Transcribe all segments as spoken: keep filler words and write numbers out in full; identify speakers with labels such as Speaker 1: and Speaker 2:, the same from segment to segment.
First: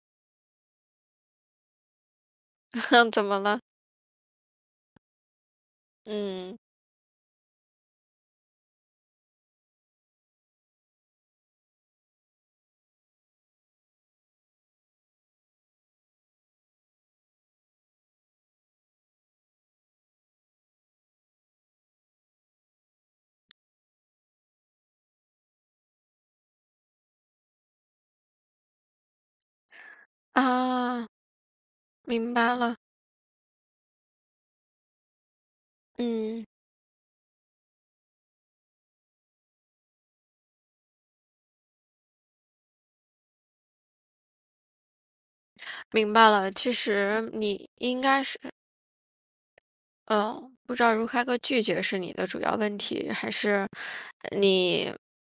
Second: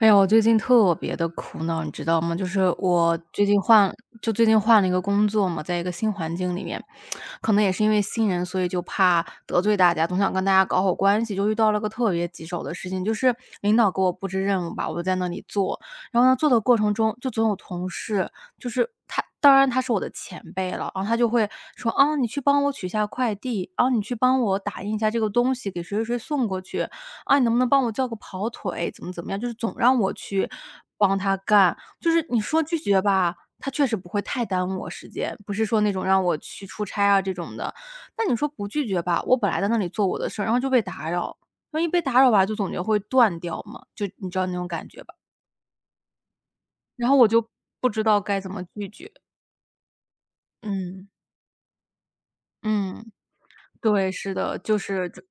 Speaker 1: 哎呀，我最近特别的苦恼，你知道吗？就是
Speaker 2: 哼，
Speaker 1: 我
Speaker 2: 怎么
Speaker 1: 最近
Speaker 2: 了？
Speaker 1: 换就最近换了一个工作嘛，在一个新环境
Speaker 2: 嗯，
Speaker 1: 里面，可能也是因为新人，所以就怕得罪大家，总想跟大家搞好关系，就遇到了个特别棘手的事情，就是领导给我布置任务吧，我就在那里做，然后呢，做的过程中就总有同事，就是他当然他是我的前辈了，然后他就会说：“啊，你去帮我取下快递，啊，你去帮我打印一下这个东西，给谁谁谁送过去。”啊，你能不能帮我叫个跑腿，怎么怎么样，就是总让我去
Speaker 2: 啊，
Speaker 1: 帮他干。就是
Speaker 2: 明
Speaker 1: 你
Speaker 2: 白
Speaker 1: 说
Speaker 2: 了。
Speaker 1: 拒绝吧，他确实不会太耽误我时间，不是说那种让我
Speaker 2: 嗯，
Speaker 1: 去出差啊这种的。但你说不拒绝吧，我本来在那里做我的事儿，然后就被打扰，万一被打扰吧，就总觉得会断掉嘛，就你知道那种感觉吧。
Speaker 2: 明白了。其
Speaker 1: 然后我
Speaker 2: 实
Speaker 1: 就
Speaker 2: 你
Speaker 1: 不
Speaker 2: 应
Speaker 1: 知道
Speaker 2: 该是，
Speaker 1: 该怎么拒绝。
Speaker 2: 嗯，不知道如
Speaker 1: 嗯，
Speaker 2: 何个拒绝是你的主要问
Speaker 1: 嗯，
Speaker 2: 题，还是
Speaker 1: 对，是的，就
Speaker 2: 你
Speaker 1: 是这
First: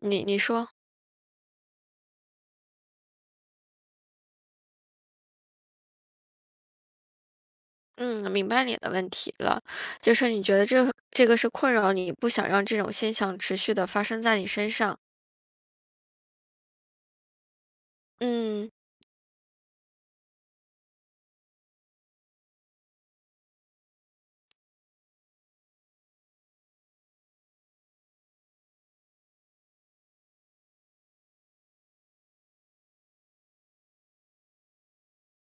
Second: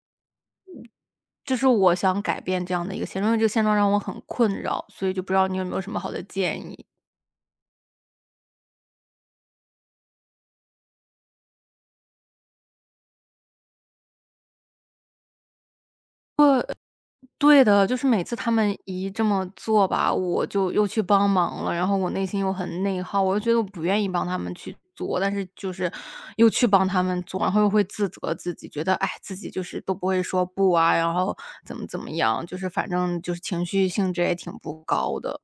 Speaker 2: 你你说，
Speaker 1: 这是我想改变这样的一个现状，因为这个现状让我很困扰，所以就不知道你有没有什么好的建议。
Speaker 2: 嗯，明白你的问题了。就是你觉得这这个是困扰你，不想让这种现象持续的发生在你身上。
Speaker 1: 对的，就是每次他
Speaker 2: 嗯。
Speaker 1: 们一这么做吧，我就又去帮忙了，然后我内心又很内耗，我又觉得我不愿意帮他们去做，但是就是又去帮他们做，然后又会自责自己，觉得哎，自己就是都不会说不啊，然后怎么怎么样，就是反正就是情绪性质也挺不高的。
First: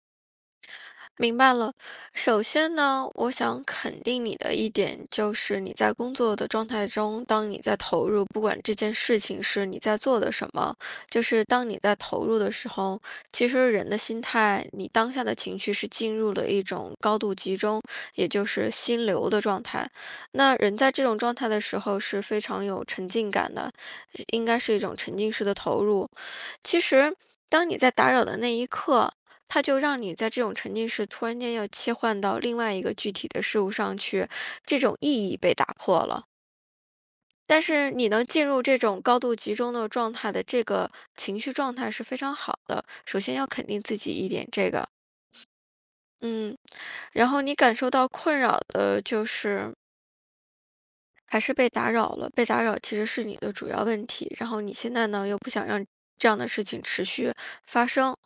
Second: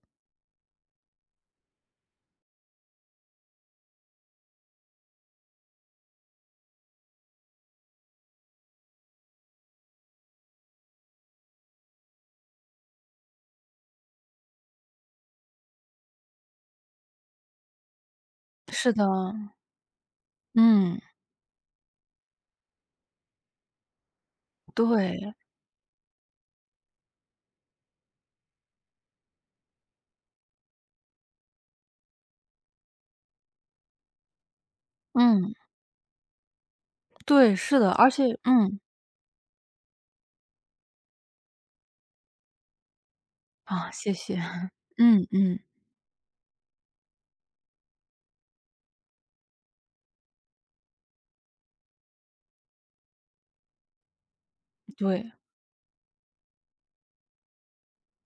Speaker 2: 明白了。首先呢，我想肯定你的一点就是，你在工作的状态中，当你在投入，不管这件事情是你在做的什么，就是当你在投入的时候，其实人的心态，你当下的情绪是进入了一种高度集中，也就是
Speaker 1: 是的，
Speaker 2: 心流的状态。那人在
Speaker 1: 嗯，
Speaker 2: 这种状态的时候是非常有沉浸感的，应该是一种沉浸
Speaker 1: 对，
Speaker 2: 式的投入。其实，当你在打扰的那一刻，它就让你在这种沉浸式突然间要切换到另外一个具体的事物上去，这种意义
Speaker 1: 嗯，
Speaker 2: 被打破了。
Speaker 1: 对，
Speaker 2: 但
Speaker 1: 是的，
Speaker 2: 是你
Speaker 1: 而且
Speaker 2: 能进入
Speaker 1: 嗯，
Speaker 2: 这种高度集中的状态的这个情绪状态是非常好的，首先要肯定
Speaker 1: 啊，
Speaker 2: 自
Speaker 1: 谢
Speaker 2: 己一
Speaker 1: 谢，
Speaker 2: 点这个。
Speaker 1: 嗯嗯，
Speaker 2: 嗯，然后你感受到困扰的就是还是被打扰了，被打扰其实是你的主要问题，然后你现在呢
Speaker 1: 对，
Speaker 2: 又不想让这样的事情持续发生。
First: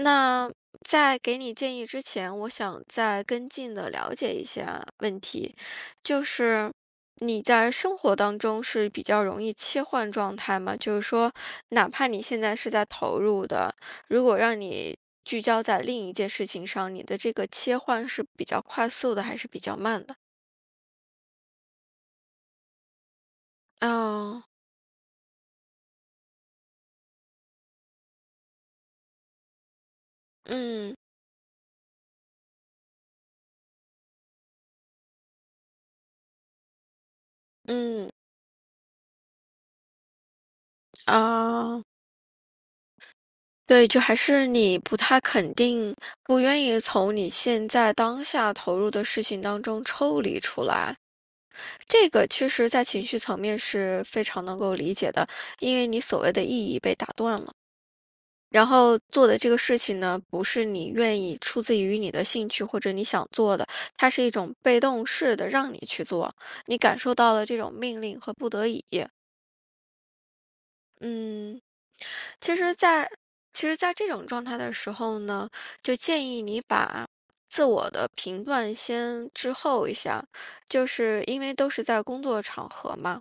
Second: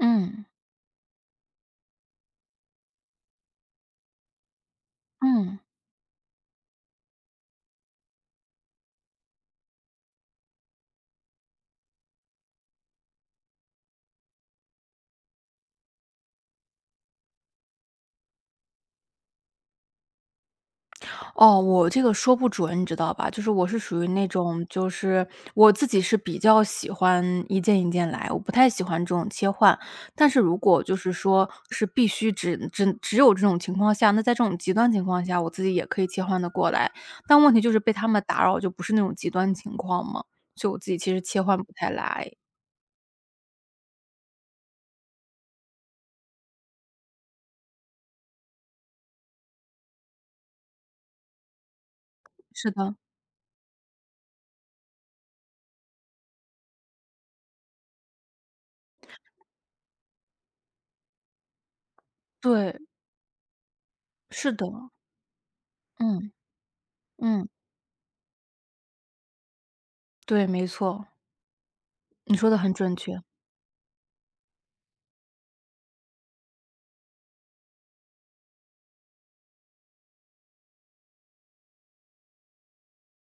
Speaker 1: 嗯
Speaker 2: 在给你建议之前，我想再跟进的了解一下问题，
Speaker 1: 嗯。
Speaker 2: 就是你在生活当中是比较容易切换状态吗？就是说，哪怕你现在是在投入的，如果让你聚焦在另一件事情上，你的这个切换是比较快速的，还是比较慢的？
Speaker 1: 哦，我这个说不准，你知道吧？就是我是属于那
Speaker 2: 哦，
Speaker 1: 种，就是我自己是比较喜欢一件一件来，我不太喜欢这种切换。但是如果就
Speaker 2: 嗯
Speaker 1: 是说是必须只只只有这种情况下，那在这种极端情况下，我自己也可以切换的过来。但问题就是被他
Speaker 2: 嗯，
Speaker 1: 们打扰，就不是那种极端情况嘛，所以我自己其实切换不
Speaker 2: 啊。
Speaker 1: 太来。
Speaker 2: 对，就还是你不太肯定，不愿意从你现在当下投入的事情当中抽离出来。这个其实
Speaker 1: 是
Speaker 2: 在
Speaker 1: 的，
Speaker 2: 情绪层面是非常能够理解的，因为你所谓的意义被打断了。然后做的这个事情呢，不是你愿意出自于你的兴趣
Speaker 1: 对，
Speaker 2: 或者你想做的，它是一
Speaker 1: 是
Speaker 2: 种
Speaker 1: 的，
Speaker 2: 被动式的让你去
Speaker 1: 嗯
Speaker 2: 做，你感受到了
Speaker 1: 嗯，
Speaker 2: 这种命令和不得已。
Speaker 1: 对，没错，
Speaker 2: 嗯，
Speaker 1: 你说的
Speaker 2: 其
Speaker 1: 很
Speaker 2: 实
Speaker 1: 准
Speaker 2: 在
Speaker 1: 确，
Speaker 2: 其实在这种状态的时候呢，就建议你把自我的评断先滞后一下，就是因为都是在工作场合嘛，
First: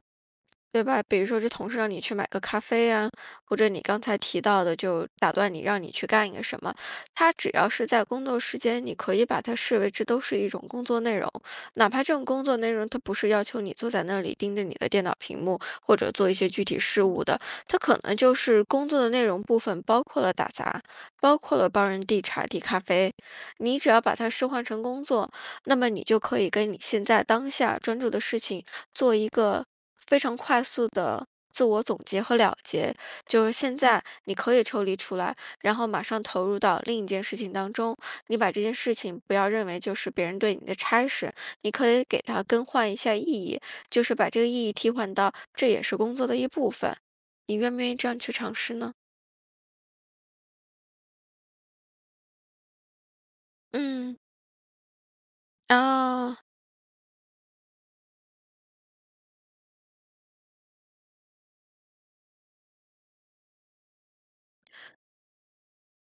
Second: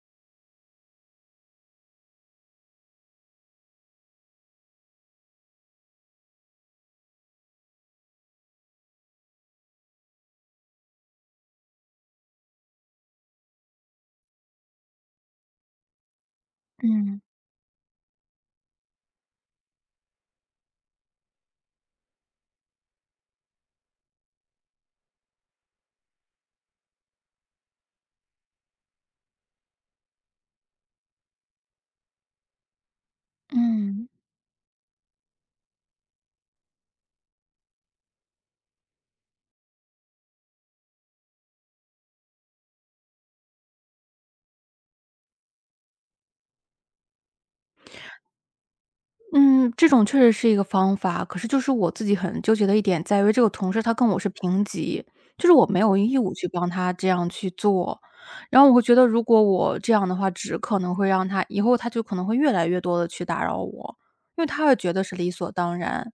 Speaker 2: 对吧？比如说这同事让你去买个咖啡啊，或者你刚才提到的，就打断你让你去干一个什么，他只要是在工作时间，你可以把它视为这都是一种工作内容，哪怕这种工作内容它不是要求你坐在那里盯着你的电脑屏幕或者做一些具体事
Speaker 1: 嗯
Speaker 2: 务的，它可能就是工作的内容部分包括了打杂，包括了帮人递茶递咖啡，你只要把它置换成工作，那么你就可以跟你现在当下专注的事情做一个非常快速的自我总结和了结，就是现在
Speaker 1: 嗯。
Speaker 2: 你可以抽离出来，然后马上投入到另一件事情当中。你把这件事情不要认为就是别人对你的差事，你可以给它更换一下意义，就是把这个意义替换到这也是工作的一部分。你愿不愿意这样去尝试呢？
Speaker 1: 嗯，这种确实是一个方法，可是就是我自己很纠结的一点在于，这个同事他跟我
Speaker 2: 嗯，
Speaker 1: 是平级，就是我没有义务
Speaker 2: 哦，
Speaker 1: 去帮他这样去做。然后我会觉得，如果我这样的话，只可能会让他以后他就可能会越来越多的去打扰我，因为他会觉得是理所当然。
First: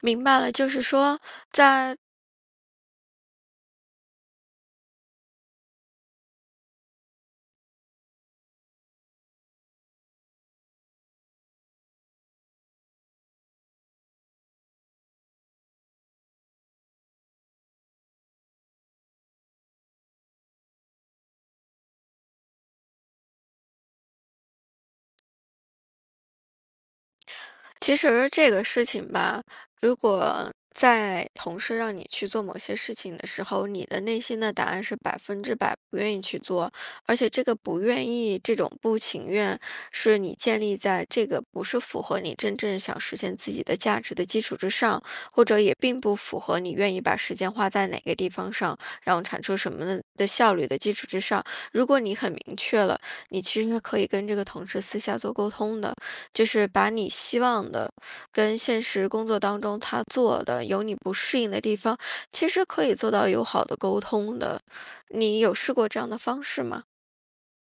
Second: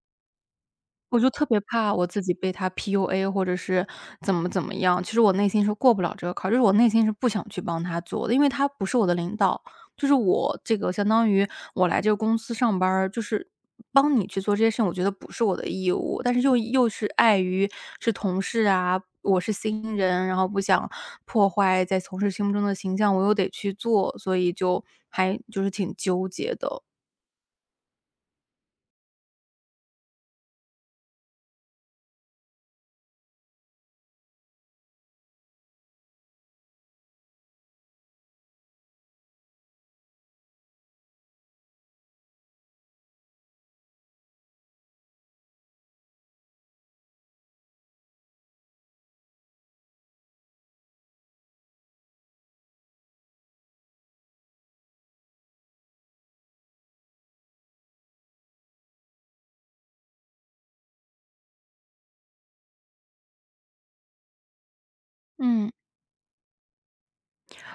Speaker 2: 明白了。就是说
Speaker 1: 我就特别怕
Speaker 2: 在
Speaker 1: 我自己被他 P U A，或者是怎么怎么样。其实我内心是过不了这个坎儿就是我内心是不想去帮他做的，因为他不是我的领导，就是我这个相当于我来这个公司上班儿就是帮你去做这些事情，我觉得不是我的义务。但是又又是碍于是同事啊，我是新人，然后不想破坏在同事心目中的形象，我又得去做，所以就还就是挺纠结的。
Speaker 2: 其实这个事情吧，如果在同事让你去做某些事情的时候，你的内心的答案是百分之百不愿意去做，而且这个不愿意、这种不情愿，是你建立在这个不是符合你真正想实现自己的价值的基础之上，或者也并不符合你愿意把时间花在哪个地方上，然后产出什么的的效率的基础之上。如果你很明确了，你其实可以跟这个同事私下做沟通的。就是把你希望的跟现实工作当中他做的有你不适应的地方，其实可以做到友好的沟通的。你有
Speaker 1: 嗯。
Speaker 2: 试过这样的方式吗？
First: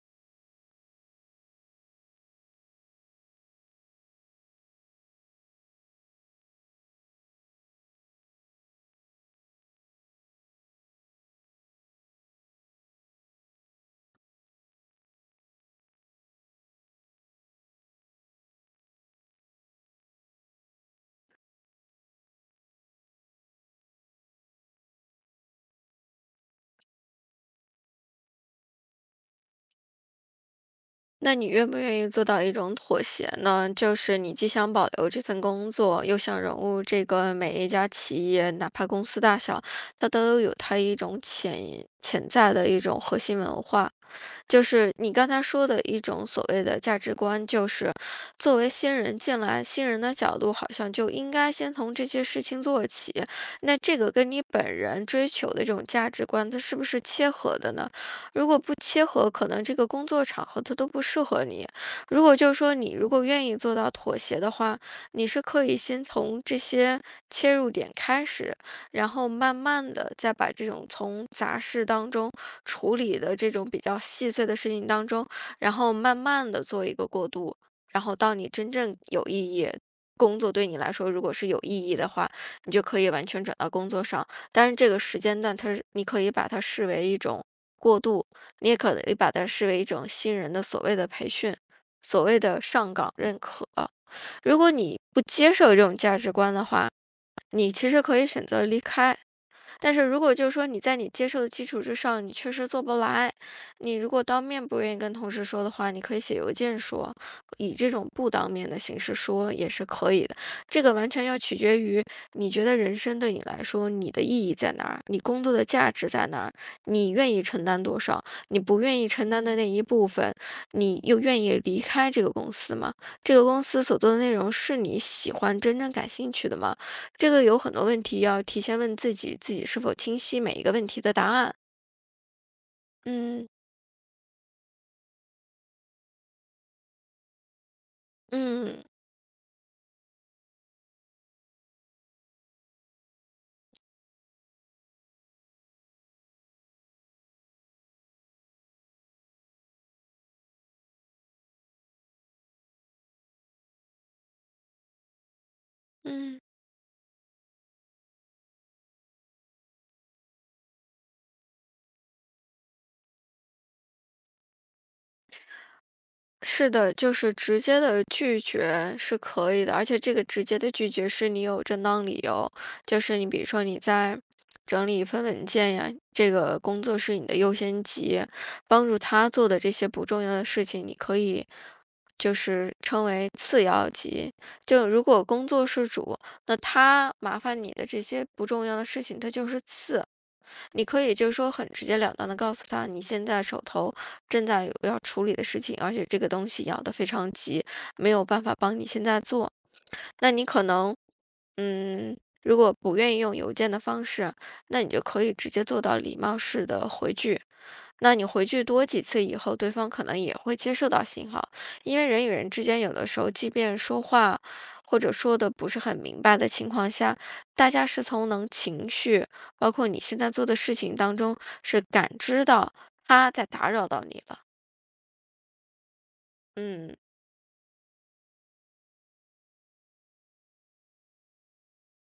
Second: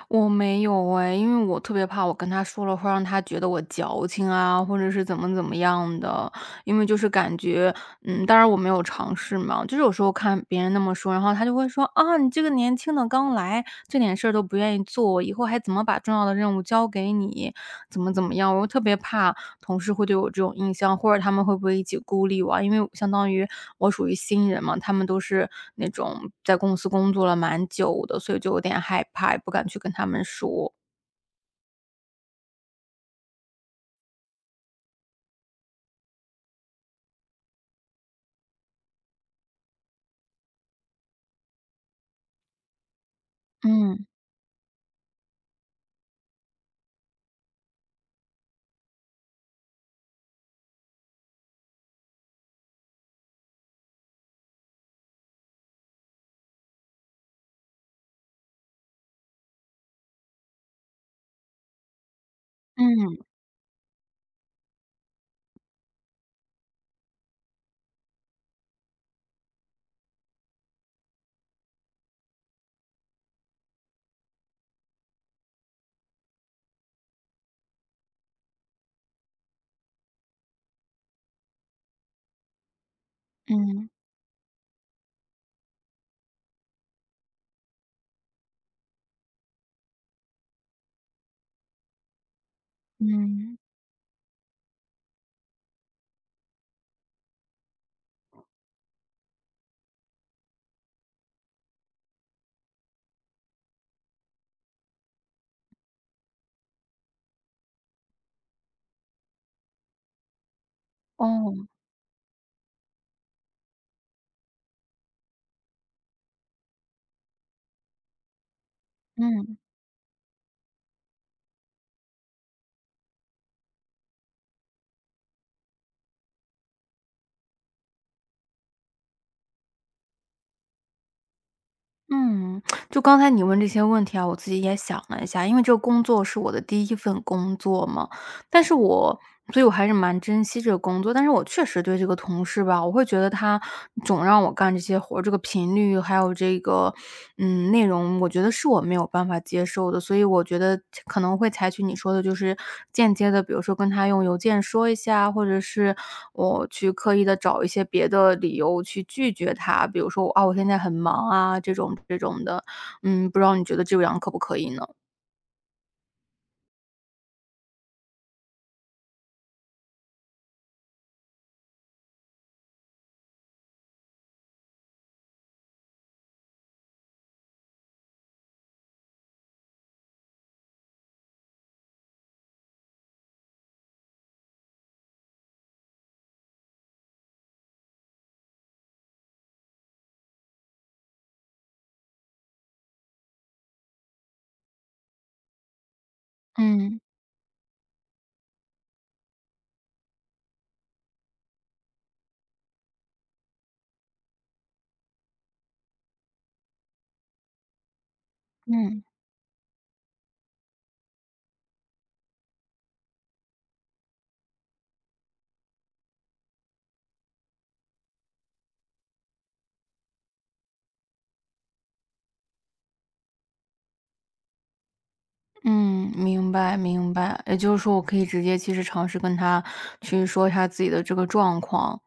Speaker 1: 我没有哎，因为我特别怕我跟他说了会让他觉得我矫情啊，或者是怎么怎么样的。因为就是感觉，嗯，当然我没有尝试嘛，就是有时候看别人那么说，然后他就会说啊，你这个年轻的刚来，这点事儿都不愿意做，以后还怎么把重要的任务交给你，怎么怎么样？我又特别怕同事会对我这种印象，或者他们会不会一起孤立我啊？因为相当于我属于新人嘛，他们都是那种在公司工作了蛮久的，所以就有点害怕，也不敢去跟他们说。
Speaker 2: 那你愿不愿意做到一种妥协呢？就是你既想保留这份工作，又想融入这个每一家企业，哪怕公司大小，它都有它一种潜潜在的一种核心文化。
Speaker 1: 嗯
Speaker 2: 就是你刚才说的一种所谓的价值观，就是作为新人进来，新人的角度好像就应该先从这些事情做起。那这个跟你本人追求的这种价值观，它是不是切合的呢？如果不切合，可能这个工作场合它都不适合你。如果就是说你如
Speaker 1: 嗯
Speaker 2: 果愿意做到妥协的话，你是可以先从这些切入点开始。然后慢慢的再把这种从杂事当中处理的这种比较细碎的事情当中，然后慢慢的做一个过渡，然后到你真正有意义。工作对你来说，如果是有意义的话，你就可以完全转到工
Speaker 1: 嗯
Speaker 2: 作上。但是这个时间段，它是你可以把它视为一种过渡，你也可以把它视为一种新人的所谓的培训，所谓的上岗认
Speaker 1: 嗯，
Speaker 2: 可。如果你不接受这种价值观的话，你其实可以选择离开。但是如果就是说你在你接受的基础之上，你确实做不来，你如果当面不愿意跟同事说的话，你可以写邮件说，以这种不当面的形式说也是可以的。这个完全要取
Speaker 1: 哦，
Speaker 2: 决于你觉得人生对你来说你的意义在哪儿，你工作的价值在哪儿，你愿意承担多少，你不愿意承担的
Speaker 1: 嗯
Speaker 2: 那一部分，你又愿意离开这个公司吗？这个公司所做的内容是你喜欢、真正感兴趣的吗？这个有很多问题要提前问自己，自己是否清晰每一个问题的答案。
Speaker 1: 嗯，就刚才你
Speaker 2: 嗯
Speaker 1: 问这些问题啊，我自己也想了一下，因为这个工作是我的第一份工作嘛，但是
Speaker 2: 嗯
Speaker 1: 我所以我还是蛮珍惜这个工作，但是我确实对这个同事吧，我会觉得他总让我干这些活儿，这个频率还有这个，嗯，内容，我觉得是我没有办法接受的。所以我觉得可能会采取你说的，就是间接的，比如说跟他用邮件说一下，或者是
Speaker 2: 嗯。
Speaker 1: 我去刻意的找一些别的理由去拒绝他，比如说我啊，我现在很忙啊，这种这种的。嗯，不知道你觉得这样可不可以呢？
Speaker 2: 是的，就是直接的拒绝是可以的，而且这个直接的拒绝是你有正当理由。就是你比如说你在整理一份文件呀，这个工作是你的优先级，帮助他做的这些不重要的事情，你可以就是称为次要级。就如果工作是主，那他麻烦你的这些不重要的事情，它就是次。你可以就是说很直截了当的告诉他，你现在手头正在有要处理的事情，而且这个东西要的
Speaker 1: 嗯，
Speaker 2: 非常急，没有办法帮你现在做。那你可能，嗯，如果不愿意用邮件的方式，那你就可以直接做到礼貌式的回拒。那你回拒多
Speaker 1: 嗯。
Speaker 2: 几次以后，对方可能也会接受到信号，因为人与人之间有的时候，即便说话或者说的不是很明白的情况下，大家是从能情绪，包括你现在做的事情当中是感知到他在打扰到你了。
Speaker 1: 嗯，明白
Speaker 2: 嗯，
Speaker 1: 明白。也就是说，我可以直接其实尝试跟他去说一下自己的这个状况，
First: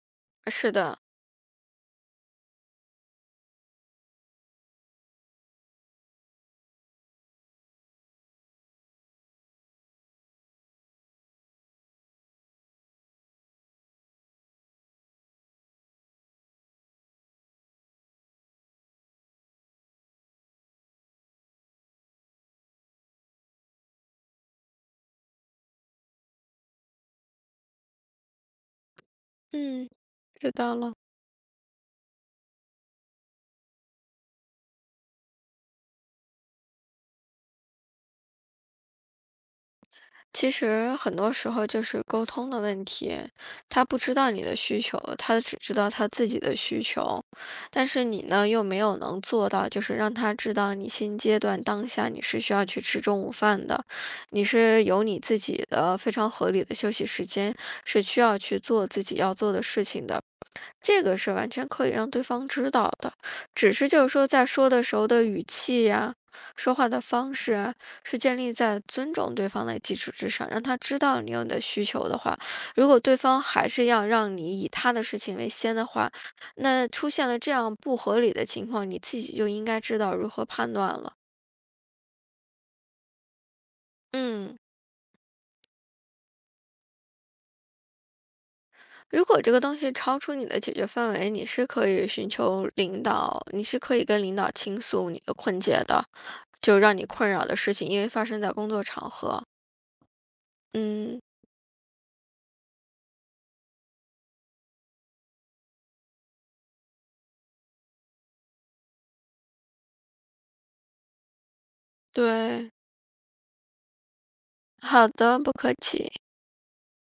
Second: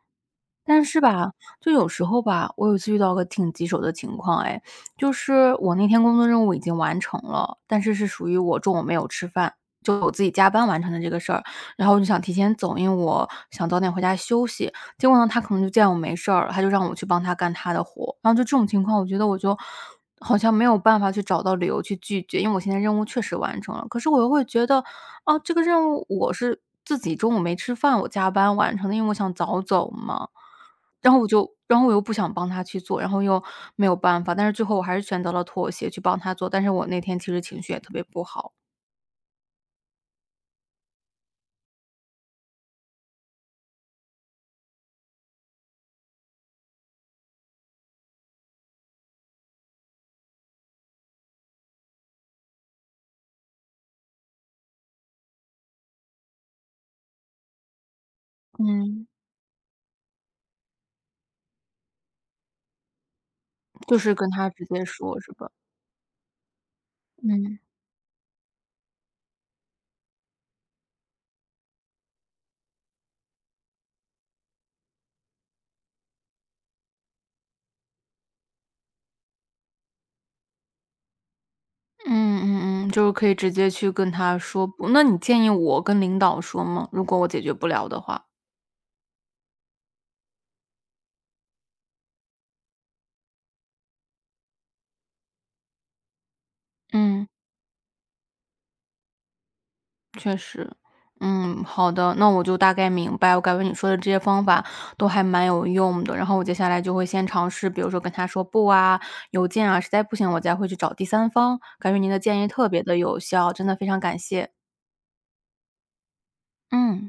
Speaker 2: 是
Speaker 1: 但
Speaker 2: 的。
Speaker 1: 是吧，就有时候吧，我有一次遇到个挺棘手的情况哎，就是我那天工作任务已经完成了，但是是属于我中午没有吃饭，就我自己加班完成的这个事儿，然后我就想提前走，因为我想早点回家休息。结果呢，他可能就见我没事儿了，他就让我去帮他干他的活。然后就这种情况，我觉得我就好像没有办法去找到理由去拒绝，因为我现在任务确实完成了，可是我又会觉得，哦，这个任务我是自己中午没吃饭，我加班完成的，因为我想早
Speaker 2: 嗯，
Speaker 1: 走嘛。
Speaker 2: 知道了。
Speaker 1: 然后我就然后我又不想帮他去做，然后又没有办法，但是最后我还是选择了妥协去帮他做，但是我那天其实情绪也特别不好。
Speaker 2: 其实很多时候就是沟通的问题，他不知道你的需求，他只知道他自己的需求，但是你呢又没有能做到，就是让他知道你现阶段当下你是需要去吃中午饭的，你是有你自己的非常合理的休息时间，是需要去做自
Speaker 1: 嗯，
Speaker 2: 己要做的事情的。这个是完全可以让对方知道的，只是
Speaker 1: 就
Speaker 2: 就是
Speaker 1: 是
Speaker 2: 说
Speaker 1: 跟
Speaker 2: 在
Speaker 1: 他直
Speaker 2: 说
Speaker 1: 接
Speaker 2: 的时候
Speaker 1: 说
Speaker 2: 的
Speaker 1: 是
Speaker 2: 语
Speaker 1: 吧？
Speaker 2: 气呀、说话的方式
Speaker 1: 嗯。
Speaker 2: 啊，是建立在尊重对方的基础之上，让他知道你有你的需求的话，如果对方还是要让你以他的事情为先的话，那出现了这样不合理的情况，你自己就应该知道如何判断了。
Speaker 1: 嗯嗯嗯，就是可以直接去跟他
Speaker 2: 嗯，
Speaker 1: 说不那你建议我跟领导说吗？如果我解决不了的话。
Speaker 2: 如果这个东西超出你的解决范围，你是可以寻求领导，你是可以跟领导倾诉你的困结的。就让你
Speaker 1: 嗯。
Speaker 2: 困扰的事情，因为发生在工作场合。
Speaker 1: 确实，
Speaker 2: 嗯，
Speaker 1: 嗯，好的，那我就大概明白，我感觉你说的这些方法都还蛮有用的。然后我接下来就会先尝试，比如说跟他说不啊，邮件啊，实在不行我再会去找第三方。感觉您的建议特
Speaker 2: 对，
Speaker 1: 别的有效，真的非常感谢。
Speaker 2: 好的，不客气。
Speaker 1: 嗯。